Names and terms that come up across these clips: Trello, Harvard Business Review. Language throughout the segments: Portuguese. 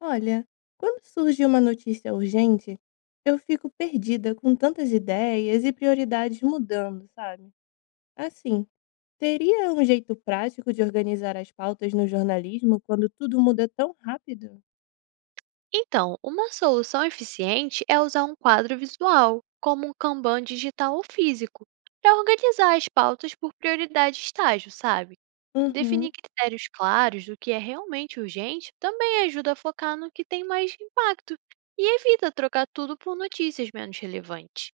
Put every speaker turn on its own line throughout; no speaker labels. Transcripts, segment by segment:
Olha, quando surge uma notícia urgente, eu fico perdida com tantas ideias e prioridades mudando, sabe? Assim, teria um jeito prático de organizar as pautas no jornalismo quando tudo muda tão rápido?
Então, uma solução eficiente é usar um quadro visual, como um Kanban digital ou físico, para organizar as pautas por prioridade e estágio, sabe?
Uhum.
Definir critérios claros do que é realmente urgente também ajuda a focar no que tem mais impacto e evita trocar tudo por notícias menos relevantes.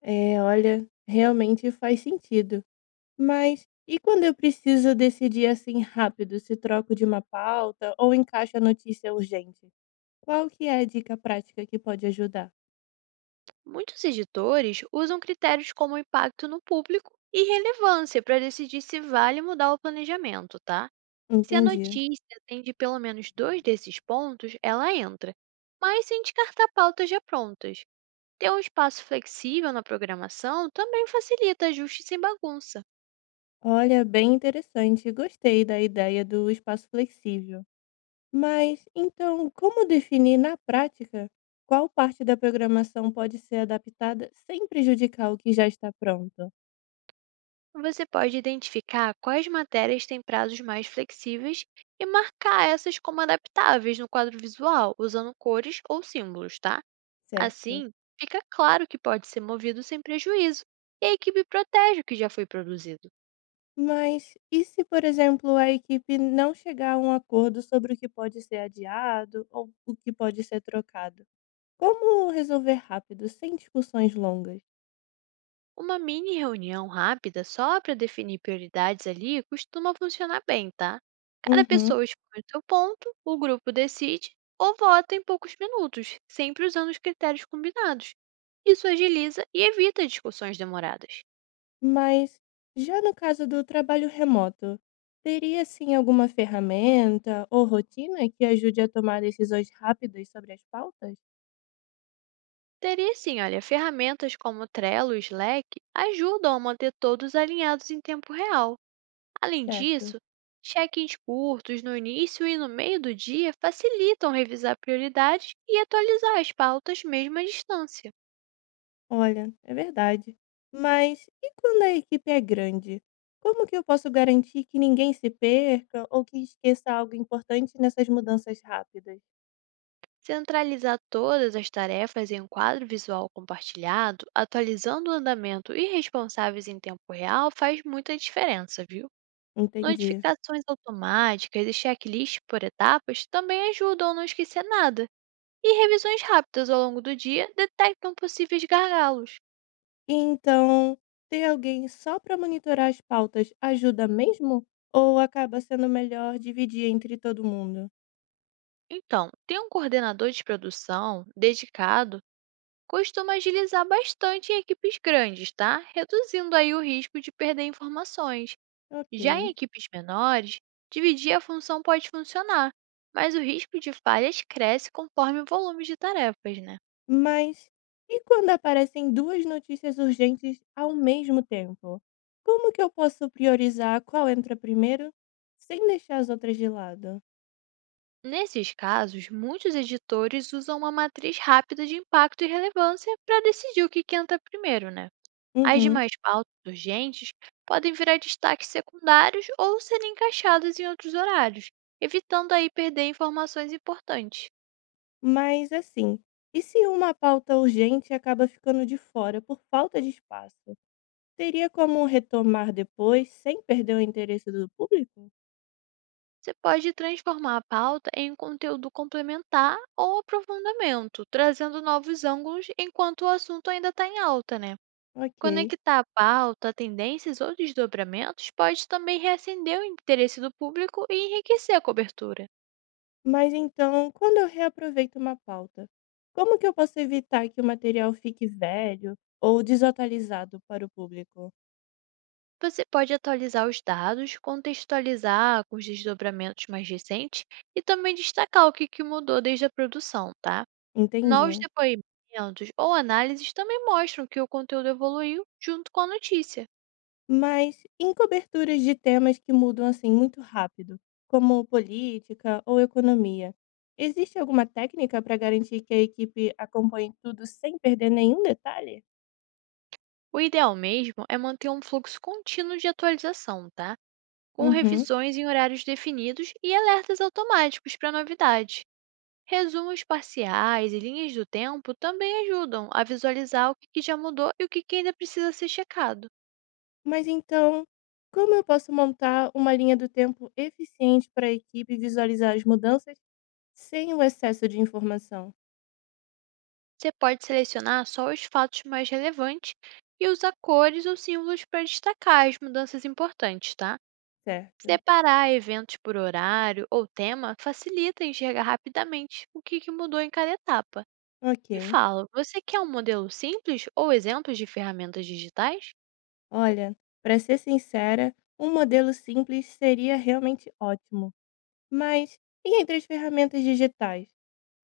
É, olha, realmente faz sentido. Mas e quando eu preciso decidir assim rápido se troco de uma pauta ou encaixo a notícia urgente? Qual que é a dica prática que pode ajudar?
Muitos editores usam critérios como impacto no público e relevância para decidir se vale mudar o planejamento, tá? Se a
Entendi.
notícia atende pelo menos dois desses pontos, ela entra, mas sem descartar pautas já prontas. Ter um espaço flexível na programação também facilita ajustes sem bagunça.
Olha, bem interessante. Gostei da ideia do espaço flexível. Mas então, como definir na prática qual parte da programação pode ser adaptada sem prejudicar o que já está pronto,
Você pode identificar quais matérias têm prazos mais flexíveis e marcar essas como adaptáveis no quadro visual, usando cores ou símbolos, tá?
certo?
Assim, fica claro que pode ser movido sem prejuízo e a equipe protege o que já foi produzido.
Mas e se, por exemplo, a equipe não chegar a um acordo sobre o que pode ser adiado ou o que pode ser trocado? Como resolver rápido, sem discussões longas?
Uma mini reunião rápida só para definir prioridades ali costuma funcionar bem, tá? Cada
Uhum.
pessoa expõe o seu ponto, o grupo decide ou vota em poucos minutos, sempre usando os critérios combinados. Isso agiliza e evita discussões demoradas.
Mas, já no caso do trabalho remoto, teria sim alguma ferramenta ou rotina que ajude a tomar decisões rápidas sobre as pautas?
Teria sim, olha, ferramentas como Trello e Slack ajudam a manter todos alinhados em tempo real. Além
Certo.
disso, check-ins curtos no início e no meio do dia facilitam revisar prioridades e atualizar as pautas mesmo à distância.
Olha, é verdade. Mas e quando a equipe é grande? Como que eu posso garantir que ninguém se perca ou que esqueça algo importante nessas mudanças rápidas?
Centralizar todas as tarefas em um quadro visual compartilhado, atualizando o andamento e responsáveis em tempo real faz muita diferença, viu?
Entendi.
Notificações automáticas e checklists por etapas também ajudam a não esquecer nada, e revisões rápidas ao longo do dia detectam possíveis gargalos.
Então, ter alguém só para monitorar as pautas ajuda mesmo? Ou acaba sendo melhor dividir entre todo mundo?
Então, ter um coordenador de produção dedicado costuma agilizar bastante em equipes grandes, tá? Reduzindo aí o risco de perder informações. Já em
Ok.
equipes menores, dividir a função pode funcionar, mas o risco de falhas cresce conforme o volume de tarefas, né?
Mas e quando aparecem duas notícias urgentes ao mesmo tempo? Como que eu posso priorizar qual entra primeiro sem deixar as outras de lado?
Nesses casos, muitos editores usam uma matriz rápida de impacto e relevância para decidir o que que entra primeiro, né? As
Uhum.
demais pautas urgentes podem virar destaques secundários ou serem encaixadas em outros horários, evitando aí perder informações importantes.
Mas assim, e se uma pauta urgente acaba ficando de fora por falta de espaço? Teria como retomar depois sem perder o interesse do público?
Você pode transformar a pauta em conteúdo complementar ou aprofundamento, trazendo novos ângulos enquanto o assunto ainda está em alta, né?
Ok.
Conectar a pauta, tendências ou desdobramentos pode também reacender o interesse do público e enriquecer a cobertura.
Mas então, quando eu reaproveito uma pauta, como que eu posso evitar que o material fique velho ou desatualizado para o público?
Você pode atualizar os dados, contextualizar com os desdobramentos mais recentes e também destacar o que que mudou desde a produção, tá?
Entendi.
Novos depoimentos ou análises também mostram que o conteúdo evoluiu junto com a notícia.
Mas em coberturas de temas que mudam assim muito rápido, como política ou economia, existe alguma técnica para garantir que a equipe acompanhe tudo sem perder nenhum detalhe?
O ideal mesmo é manter um fluxo contínuo de atualização, tá? Com
Uhum.
revisões em horários definidos e alertas automáticos para novidades. Resumos parciais e linhas do tempo também ajudam a visualizar o que que já mudou e o que que ainda precisa ser checado.
Mas então, como eu posso montar uma linha do tempo eficiente para a equipe visualizar as mudanças sem o excesso de informação,
Você pode selecionar só os fatos mais relevantes e usar cores ou símbolos para destacar as mudanças importantes, tá?
certo.
Separar eventos por horário ou tema facilita enxergar rapidamente o que que mudou em cada etapa. Me
Ok.
fala, você quer um modelo simples ou exemplos de ferramentas digitais?
Olha, para ser sincera, um modelo simples seria realmente ótimo. Mas e entre as ferramentas digitais?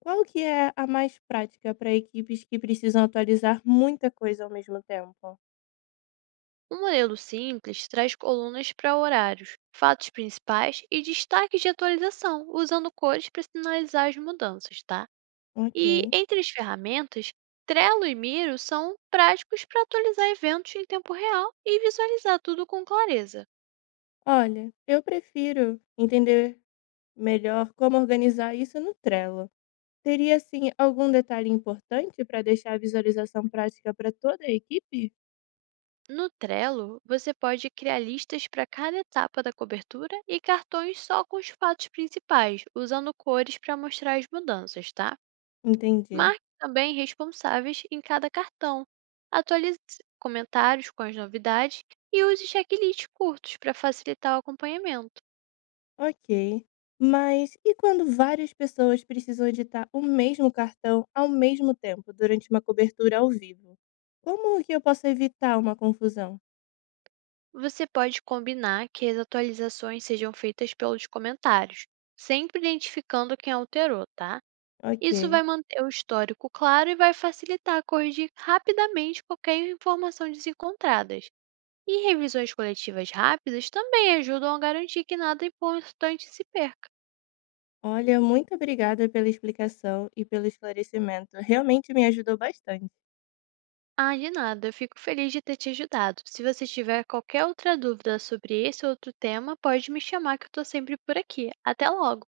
Qual que é a mais prática para equipes que precisam atualizar muita coisa ao mesmo tempo?
Um modelo simples traz colunas para horários, fatos principais e destaques de atualização, usando cores para sinalizar as mudanças, tá? E
Ok.
entre as ferramentas, Trello e Miro são práticos para atualizar eventos em tempo real e visualizar tudo com clareza.
Olha, eu prefiro entender melhor como organizar isso no Trello. Teria, assim, algum detalhe importante para deixar a visualização prática para toda a equipe?
No Trello, você pode criar listas para cada etapa da cobertura e cartões só com os fatos principais, usando cores para mostrar as mudanças, tá?
Entendi.
Marque também responsáveis em cada cartão. Atualize comentários com as novidades e use checklists curtos para facilitar o acompanhamento.
Ok. Mas e quando várias pessoas precisam editar o mesmo cartão ao mesmo tempo durante uma cobertura ao vivo? Como que eu posso evitar uma confusão?
Você pode combinar que as atualizações sejam feitas pelos comentários, sempre identificando quem alterou, tá? Isso
Ok.
vai manter o histórico claro e vai facilitar corrigir rapidamente qualquer informação desencontradas. E revisões coletivas rápidas também ajudam a garantir que nada importante se perca.
Olha, muito obrigada pela explicação e pelo esclarecimento. Realmente me ajudou bastante.
Ah, de nada, eu fico feliz de ter te ajudado. Se você tiver qualquer outra dúvida sobre esse ou outro tema, pode me chamar que eu estou sempre por aqui. Até logo!